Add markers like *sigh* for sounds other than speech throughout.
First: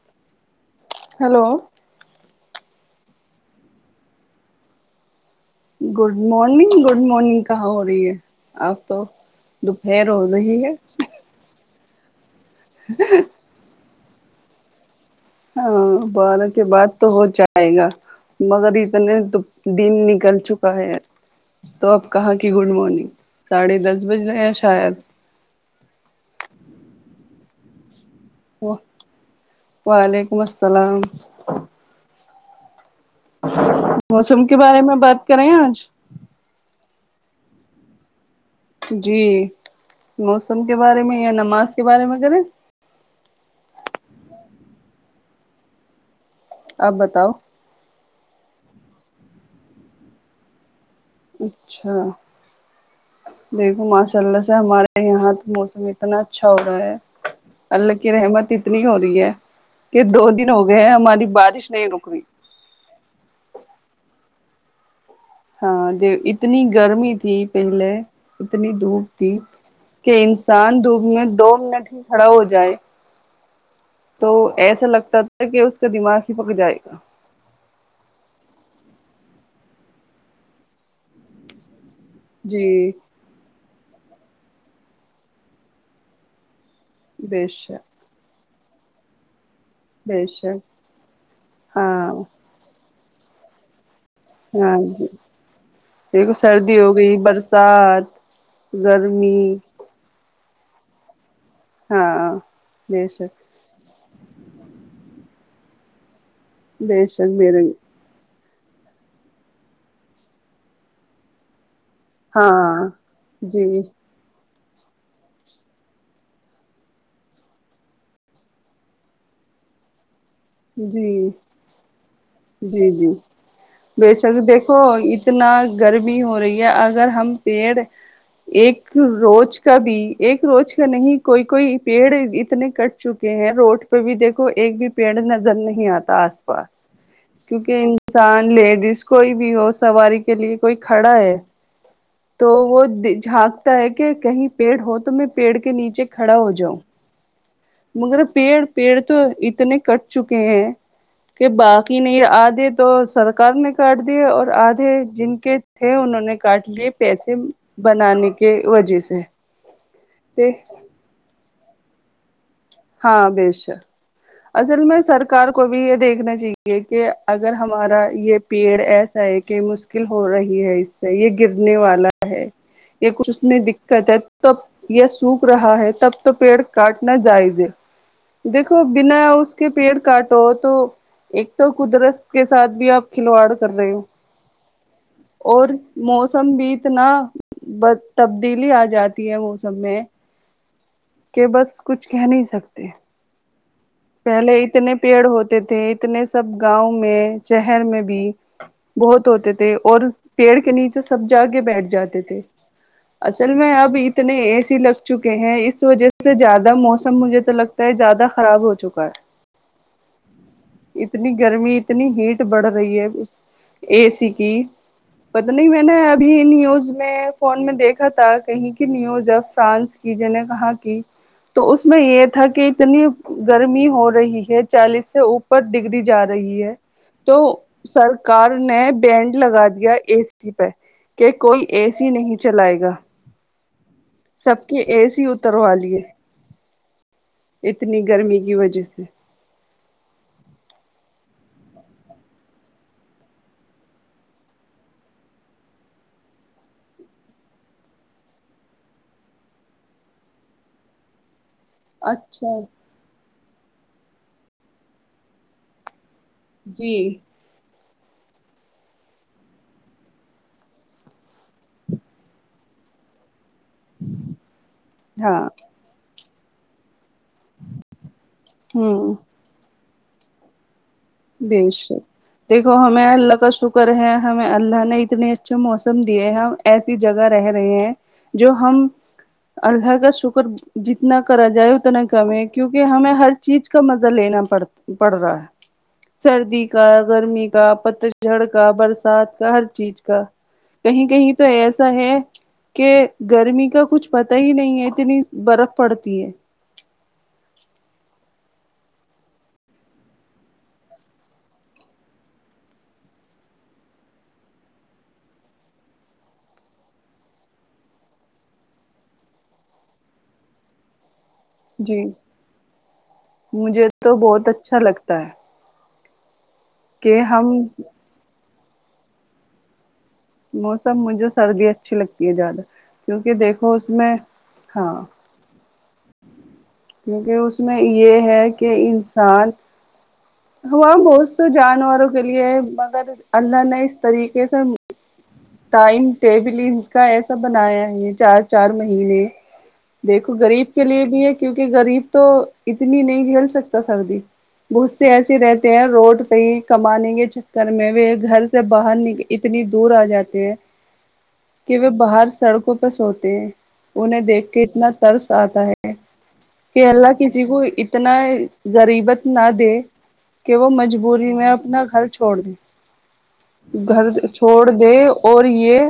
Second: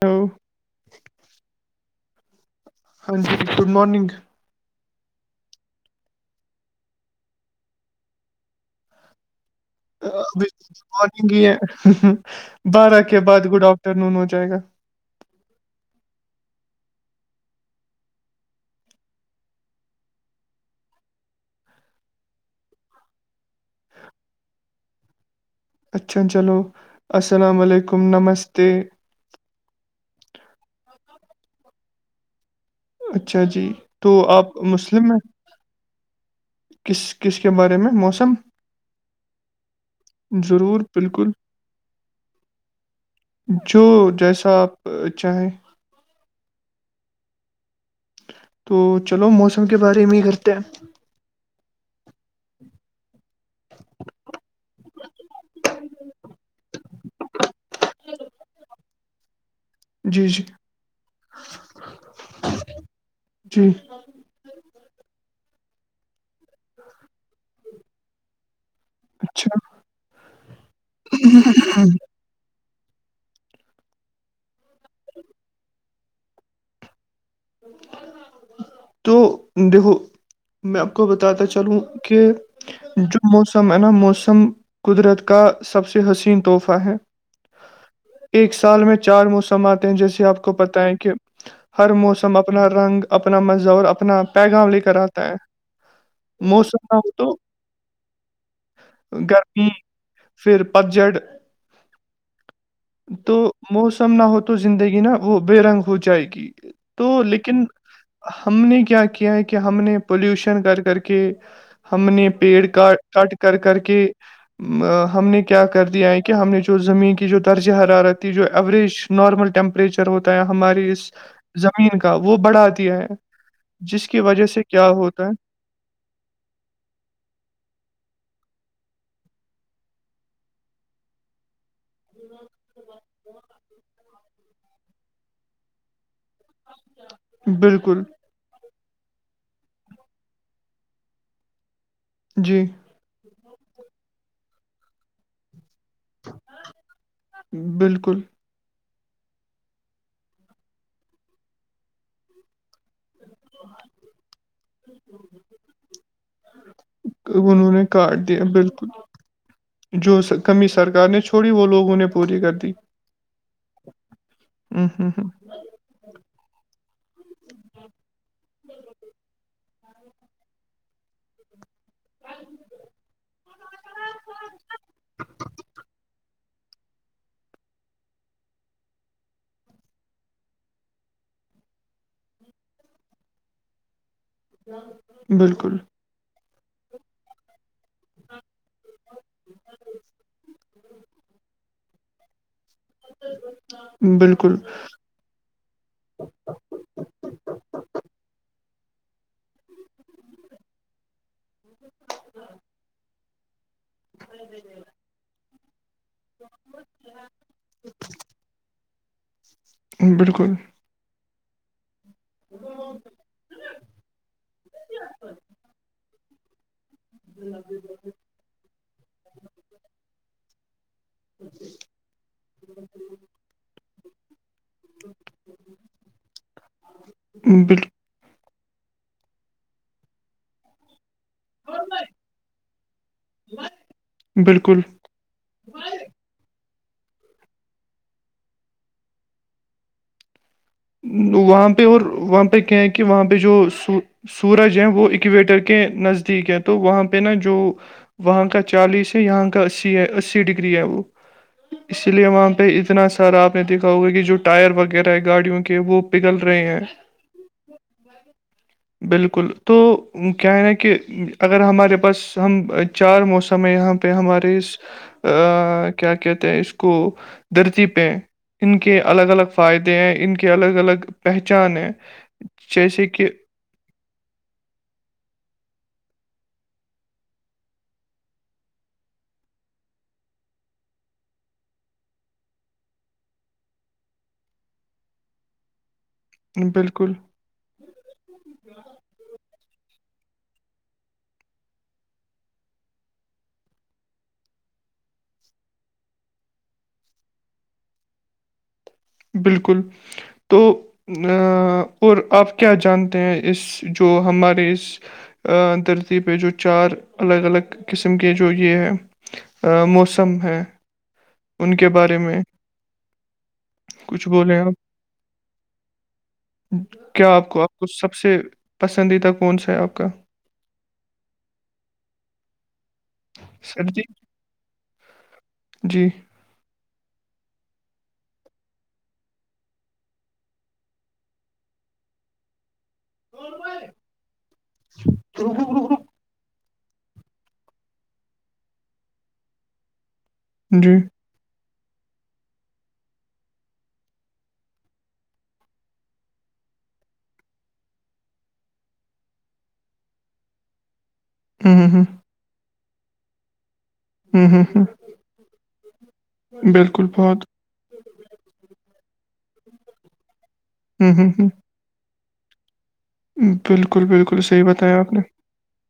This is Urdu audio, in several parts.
ہ *unintelligible* ہیلو *unintelligible* *unintelligible* ہاں جی good morning *unintelligible* good morning good morning کہاں ہو رہی ہے آپ تو دوپہر ہو رہی ہے مارنگ یہ بارہ کے بعد گڈ آفٹر نون ہو جائے گا ہاں بارہ کے بعد تو ہو جائے گا مگر اتنے تو دن نکل چکا ہے تو اپ کہاں کہ گڈ مارننگ ساڑھے دس بج رہے شاید اچھا چلو السلام علیکم نمس وعلیکم السلام اچھا جی تو آپ موسم کے بارے میں مسلم ہیں بات کریں آج کس کس کے بارے میں موسم جی موسم کے ضرور بارے میں بالکل یا نماز کے بارے میں کریں جو جیسا آپ چاہیں آپ بتاؤ تو چلو موسم کے بارے میں ہی کرتا ہیں اچھا دیکھو ماشاء اللہ سے ہمارے یہاں موسم اتنا اچھا ہو رہا ہے اللہ کی رحمت اتنی ہو رہی ہے کہ جی دو جی دن ہو گئے ہیں ہماری بارش نہیں رک رہئی جی ہاں اتنی گرمی تھی پہلے اتنی دھوپ تھی اچھا کہ انسان دھوپ میں دو منٹ ہی کھڑا ہو جائے تو ایسا لگتا تھا کہ اس کا دماغ ہی پک جائے گا تو دیکھو میں آپ کو بتاتا چلوں کہ جی جو موسم ہے نا موسم قدرت کا سب سے حسین تحفہ ہے بیشک ایک سال میں چار موسم آتے ہیں جیسے بے آپ کو شک پتا ہے کہ ہر ہاں موسم اپنا رنگ اپنا مزہ اور اپنا پیغام ہاں لے کر جی آتا ہے دیکھو سردی موسم ہو نہ گئی تو برسات گرمی پھر پتجڑ ہاں بے شک موسم نہ ہو تو زندگی نا وہ بے رنگ ہو جائے گی بے تو شک لیکن میرے ہم نے کیا کیا ہے کہ ہم نے پولوشن کر کر کے ہم نے پیڑ ہاں کا کٹ کر کر جی کے ہم نے کیا کر دیا ہے کہ ہم نے جو زمین کی جو درجہ حرارت تھی جو ایوریج نارمل ٹیمپریچر ہوتا ہے ہماری اس جی زمین کا وہ بڑھا جی دیا ہے جی جس کی بےشک وجہ سے دیکھو کیا ہوتا اتنا گرمی ہو رہی ہے اگر ہم پیڑ ایک روز کا بھی ایک روز کا نہیں کوئی کوئی پیڑ اتنے کٹ چکے ہیں روڈ پہ بھی دیکھو ایک بھی پیڑ نظر نہیں آتا آس پاس ہے کیونکہ بالکل انسان لیڈیز کوئی بھی ہو سواری کے لیے کوئی کھڑا ہے تو جی وہ جھانکتا ہے کہ کہیں پیڑ ہو تو میں پیڑ کے نیچے کھڑا ہو جاؤ بالکل مگر پیڑ پیڑ تو اتنے کٹ چکے ہیں کہ باقی نہیں آدھے تو سرکار نے کاٹ دیے اور آدھے جن کے تھے انہوں نے کاٹ لیے پیسے انہوں نے کاٹ بنانے دیا کی بالکل وجہ سے جو کمی سرار نے چھوڑی وہ لوگ انہیں پوری کر دی ہاں بیش اصل ہوں میں ہوں ہوں سرکار کو بھی یہ دیکھنا چاہیے کہ اگر ہمارا یہ پیڑ ایسا ہے کہ مک مکل ہو رہی ہے اس سے یہ گرنے والا ہے کچ اس میں دقت ہے تب یہ سوکھ رہا ہے تب تو پیڑ کاٹ نہ جائزے دیکھو بنا اس کے پیڑ کاٹو تو ایک تو قدرت کے ساتھ بھی آپ کھلواڑ کر رہے ہو اور بالکل موسم بھی اتنا تبدیلی آ جاتی ہے موسم میں کہ بس کچھ کہہ نہیں سکتے *inaudible* پہلے اتنے پیڑ ہوتے تھے اتنے سب گاؤں میں شہر میں بھی بہت ہوتے تھے اور پیڑ کے نیچے سب جا کے بیٹھ جاتے تھے اصل میں اب اتنے اے سی لگ چکے ہیں اس وجہ سے زیادہ موسم مجھے تو لگتا ہے زیادہ خراب ہو چکا ہے بالکل اتنی گرمی اتنی ہیٹ بڑھ رہی ہے اے سی کی پتہ نہیں میں نے ابھی نیوز میں فون میں دیکھ تھا کہیں کی نیو ج ا فرانس کی ج نے کہاں کی تو اس میں یہ تھا کہ اتنی گرمی رہی ہے چالیس سے اوپر ڈگری جا رہی ہے تو بال- سرکار نے بینڈ لگا دیا اے سی پہ کہ کوئی اے سی نہیں چلائے گا سب بالکل کے اے سی ا اتروا لیے اتنی گرمی کی وجہ سے سے وہاں پہ اور وہاں پہ کیا کہ وہاں پہ جو سو سورج ہیں وہ اکویٹر کے نزدیک ہیں تو وہاں پہ نا جو وہاں کا چالیس ہے یہاں کا اسی ہے اسی ڈگری ہے وہ اس لیے وہاں اچھا پہ اتنا سارا آپ نے دیکھا ہوگا کہ جو ٹائر وغیرہ ہے گاڑیوں کے وہ پگل رہے ہیں *inaudible* بالکل تو کیا ہے ن کہ اگر ہمارے پاس چارو ہمیں یہاں پہ ہمارے اس ہاں کیا کہتے ہیں اس کو دھرتی پہ ان کے ہوں الگ الگ فائدے ہیں ان کے کے الگ الگ پہچان بیش ہے دیکھو جیسے ہمیں کہ لکش کر ہے ہمیں اللہ نے اتنے اچھے موسم دیے ہیں ہم ایسی جگہ رہ رہے ہیں جو ہم اللہ کا شکر جتنا کرا جائے اتنا کم ہے کیونکہ ہمیں ہر چیز کا مزہ لینا پڑتا بڑھ رہا ہے سردی کا بالکل گرمی کا پتجھڑ کا برسات کا ہر چیز کا کہیں کہیں تو ایسا ہے کہ گرمی کا کچھ پت ہی نہیں ہے اتنی برف پڑتی ہے بالکل تو ا اور آپ کیا جانتے ہیں اس جو ہمارے اس درتی پہ جو چار الگ الگ قسم کے جو یہ ہے ا موسم ہے ان کے جی بارے میں مجھے تو کچھ بہت بولیں آپ اچھا لگتا ہے کہ کیا آپ کو ہم آپ کو سب سے پسندیدہ کون سا ہے آپ کا موسم مجھے سردی اچھی لگتی ہے زیادہ کیونکہ دیکھو اس سردی میں ہاں جی کیونکہ اس میں یہ ہے کہ انسان ہاں بہت سے جانوروں کے لیے ہے مگر اللہ نے اس طریقے سے ٹائم ٹیبل ان کا ایسا بنایا ہے چار چار مہینے دیکھو غریب کے جی لیے بھی ہے کیونکہ غریب تو اتنی نہیں جھیل سکتا سردی ب سے ایسے رہتے ہیں روڈ پہ ہی کمانے کے چکر میں و گھر سے باہر نکل اتنی دور آ جاتے ہیں کہ ہوں ہوں وہ ہوں باہر سڑکوں پہ سوتے ہیں انہیں ہوں دیکھ کے ہوں اتنا ترس آتا ہے ہوں کہ بالکل اللہ کسی بہت کو ا اتنا غریبت نہ دے کہ وہ ہوں مجبوری ہوں میں اپنا خرچ چھوڑ د ہوں بالکل گھر بالکل صحیح چھوڑ د بتایا آپ نے اور یہ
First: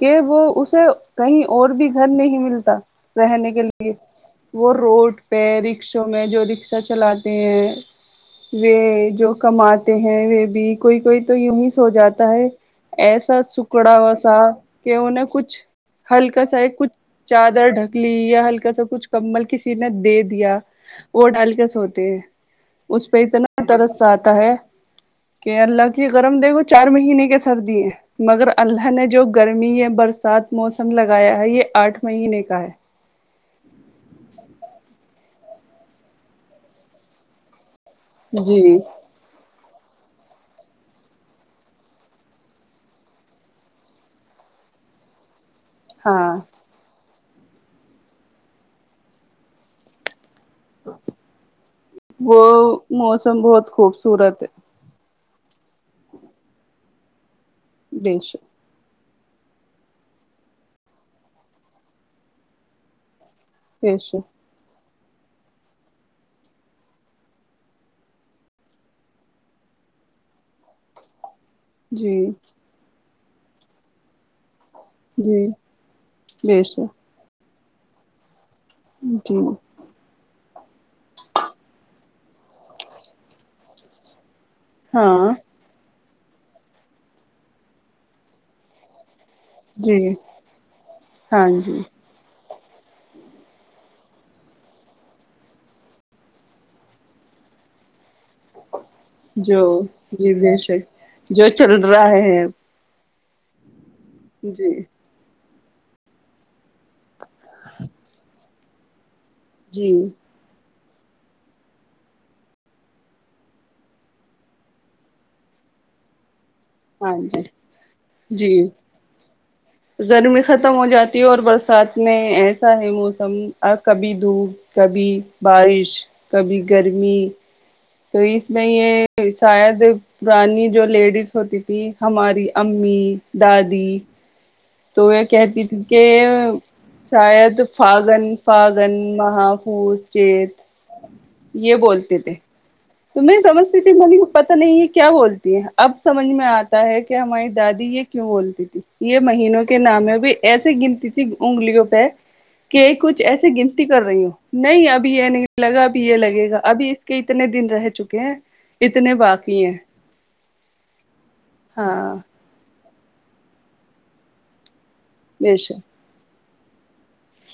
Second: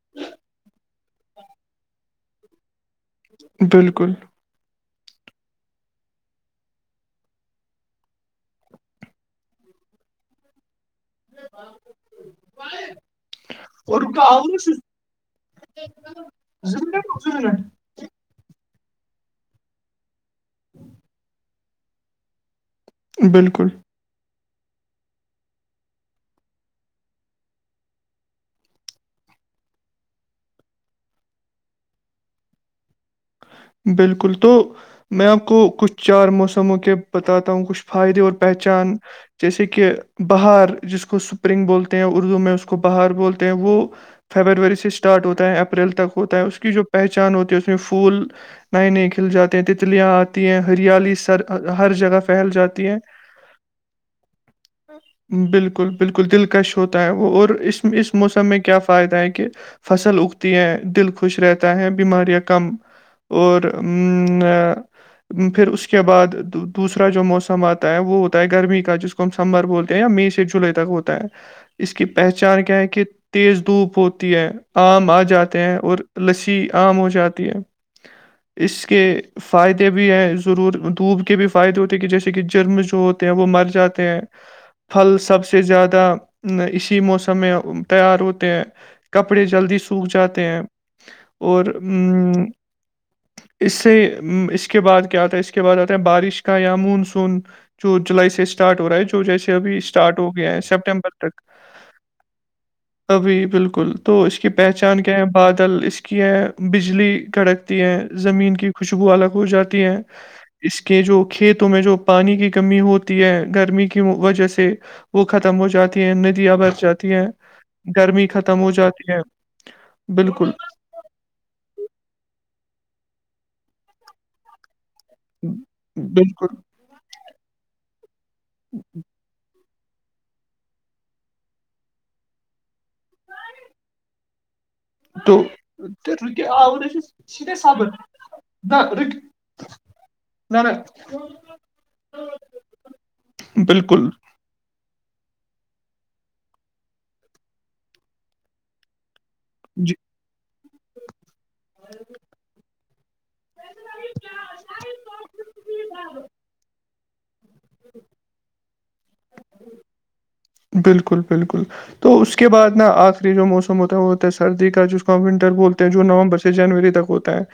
کہ وہ اسے کہیں اور بھی گھر نہیں ملتا رہنے کے لیے بالکل وہ روڈ پہ رکشوں میں جو رکشا چلاتے ہیں و جو کماتے ہیں وہ بھی کوئی کوئی تو ی ہی سو جاتا ہے ایسا س بڑا وا سا کہ ان نے کچھ ہلکا سا ایک کچھ چادر ڈک لی یا ہلکا سا کچھ کممل کسی نے دے دیا وہ ڈال کے سوتے ہیں اس پہ اتنا بالکل ترس آتا ہے کہ اللہ کی گرم دیکھو چار مہینے کے سردی ہے مگر اللہ نے جو گرمی یا برسات موسم لگایا ہے یہ آٹھ مہینے کا ہے بالکل تو میں آپ کو کچھ چار موسموں کے بتاتا ہوں کچھ فائدے اور جی پہچان جیسے کہ بہار جس کو سپرنگ بولتے ہیں اردو میں اس کو بہار بولتے ہیں وہ فیبروری سے اسٹارٹ ہوتا ہے ای اپریل تک ہاں ہوتا ہے اس کی جو پہچان ہوتی ہے اس میں پھول نئے نئے کھل جاتے ہیں تتلیات ہیں ہریالی ہر جگہ وہ پھیل جاتی ہیں موسم بہت خوبصورت ہے بالکل بالکل دلکش ہوتا ہے وہ اور اس اس بیش موسم میں کیا فائدہ ہے کہ فصل اگتی ہے دل خوش رہتا ہے بیماریاں کم اور بیش ہ پھر اس کے بعد دوسرا جو موسم آتا ہے وہ ہوتا ہے گرمی کا جس کو ہم سے دتمبر بولتے ہیں یا مئی سے جولائی تک ہوتا ہے اس کی جی پہچان کیا ہے کہ تیز دھوپ ہوتی ہے آم آ جی جاتے ہیں اور بے لسی شک آم ہو جاتی ہے اس کے جی فائدے بھی ہیں ضرور دھوپ کے بھی فائدے ہوتے ہیں کہ جیسے کہ جرم جو ہوتے ہیں وہ مر جاتے ہیں *inaudible* پھل سب سے زیادہ اسی موسم میں تیار ہوتے ہیں کپڑے جلدی سوکھ جی جاتے ہیں ہاں اور جی اس سے اس کے بعد کیا آتا ہے اس کے بعد آتا ہے بارش کا یا مونسون چود جولائی س سے اسٹارٹ ووراج جیس جو ابھی اسٹارٹ ہو جی گیا بے ہیں شک سپٹمبر تک جو چل رہا ہے ابھی بالکل تو اس کی جی پہچان کیا ہے بادل اس کی ہے بجلی کڑکتی ہیں زمین کی خوشبو الگ ہو جاتی جی ہے اس کے جو کھیتوں میں جو پانی کی کمی ہوتی ہے گرمی کی وجہ سے وہ ختم ہو جاتی ہے ندیا اب جاتی ہاں ہیں جی گرمی ختم جی ہو جاتی ہے گرمی بالکل ختم ہو جاتی اور برسات میں ایسا ہے موسم کبھی دھوپ کبھی بارش بالکل کبھی گرمی تو اس میں یہ شاید پرانی جو لیڈیز ہوتی تھی ہماری امی دادی یہ تو کہتی تھی کہ رکے آور س شاید صبر فاگن نہ فاگن رک محافوظ چیت زرا یہ بولتے تھے تو سمجھتی تھی ب بالکل پتا نہیں ہے کیا بولتی ہے اب سمجھ میں آتا ہے کہ ہماری دادی یہ کیوں بولتی تھی یہ مہینوں سے کے جی نام میں بھی ایسی گنتی تھی انگلیوں پہ کہ کچھ ایسے گنتی کر رہی ہ نہیں ابھی یہ نہیں لگا ابھی یہ لگے گا ابھی اس کہ اتنے دن رہ چکے ہیں اتنے باقی ہیں بالکل بالکل ہاں تو اس کے بعد نا آخری جو موسم ہوتا ہے وہ ہوتا ہے سردی کا جو ونٹر بے بولتے ہیں شک جو نومبر سے جنوری تک ہوتا ہے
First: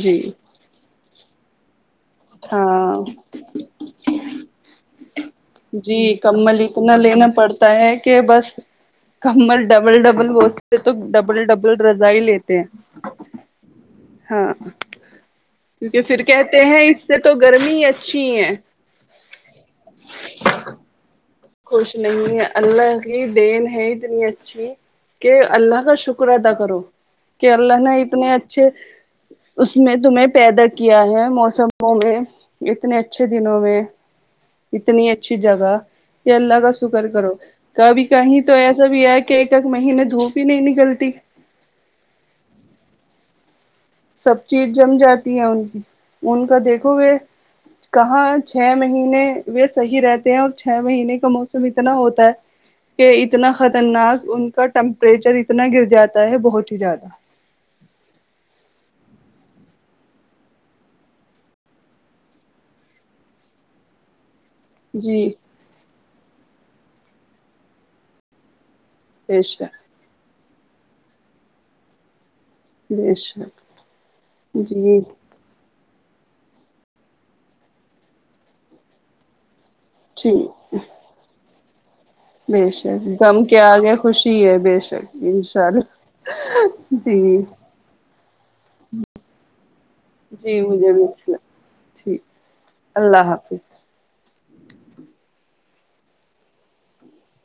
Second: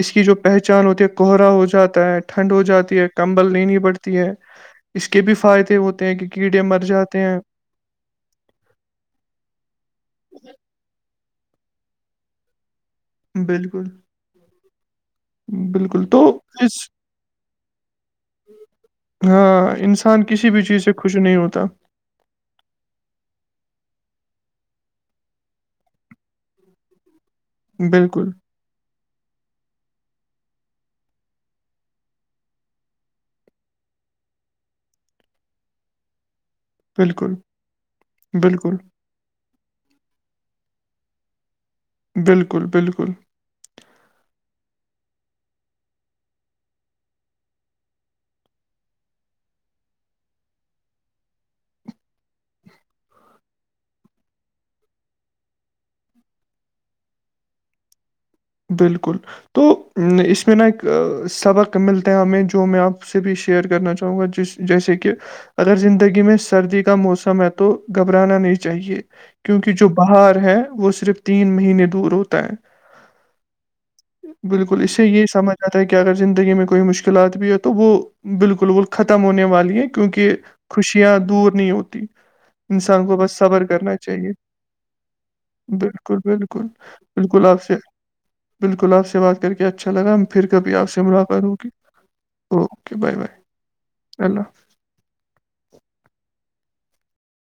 اس جی کی جو پہچ پچان ہوتی ہے کوہرا ہو جاتا ہے ٹھنڈ ہو ہاں جاتی ہے کمبل لینی پڑتی ہے اس کے بھی فائدے ہوتے ہیں کہ کیڑے مر جاتے ہیں تا ہے کہ بس کمل ڈبل ڈبل بتے تو ڈبل ڈبل رضا ہی لیتے ہیں بالکل ہاں کیونکہ بالکل تو پھر کہتے ہیں اس سے تو گرمی ہی اچھی ہے ہاں انسان کسی بھی چیز سے خوش نہیں ہوتا خوش نہیں اللہ کی دین ہے اتنی اچھی کہ اللہ کا شکر ادا کرو کہ اللہ نے بالکل اتنے اچھے اس میں تمہیں پیدا کیا ہے موسموں میں اتنے اچھے دنوں میں اتنی اچھی جگہ کہ اللہ کا شکر بالکل، کرو کبھی کہیں تو بالکل، ایسا بھی ہے کہ کہ ایک ایک مہینے دھوپ ہی نہیں نکلتی بالکل بالکل سب چیز جم جاتی ہے ان کی ان کا دیکھو گے کہاں چھ مہینے یہ صحیح رہتے ہیں اور چھ مہینے کا موسم اتنا ہوتا ہے کہ اتنا خطرناک ان کا ٹمپریچر اتنا گر جاتا ہے بہت ہی زیادہ بالکل تو اس میں نا ایک سبق ملتے ہیں ہمیں جو میں آپ سے بھی شیئر کرنا چاہوں گا جس جیسے کہ جی اگر زندگی میں سردی کا موسم ہے تو گھبرانا نہیں چاہیے بے کیونکہ شک جو بہار ہے وہ صرف تین مہینے دور ہوتا ہے جیش بالکل اسے یہ سمجھ ج ہے کہ اگر زندگی میں کوئی مشکلات بھی ہے تو وہ بالکل ب ختم ہونے والی ہے کیونکہ ٹھیک خوشیاں دور نہیں ہوتی بے انسان شک کو بس غم کے صبر آگے کرنا چاہیے خوشی ہے بے شک انشاء اللہ بالکل بالکل جی بالکل آپ سے بالکل آپ سے بات کر کے اچھا لگا پھر جی کبھی آپ مجھے سے بھی اچھا ملاقات ہوگی ٹھیک اوکے بائے اللہ بائے حافظ اللہ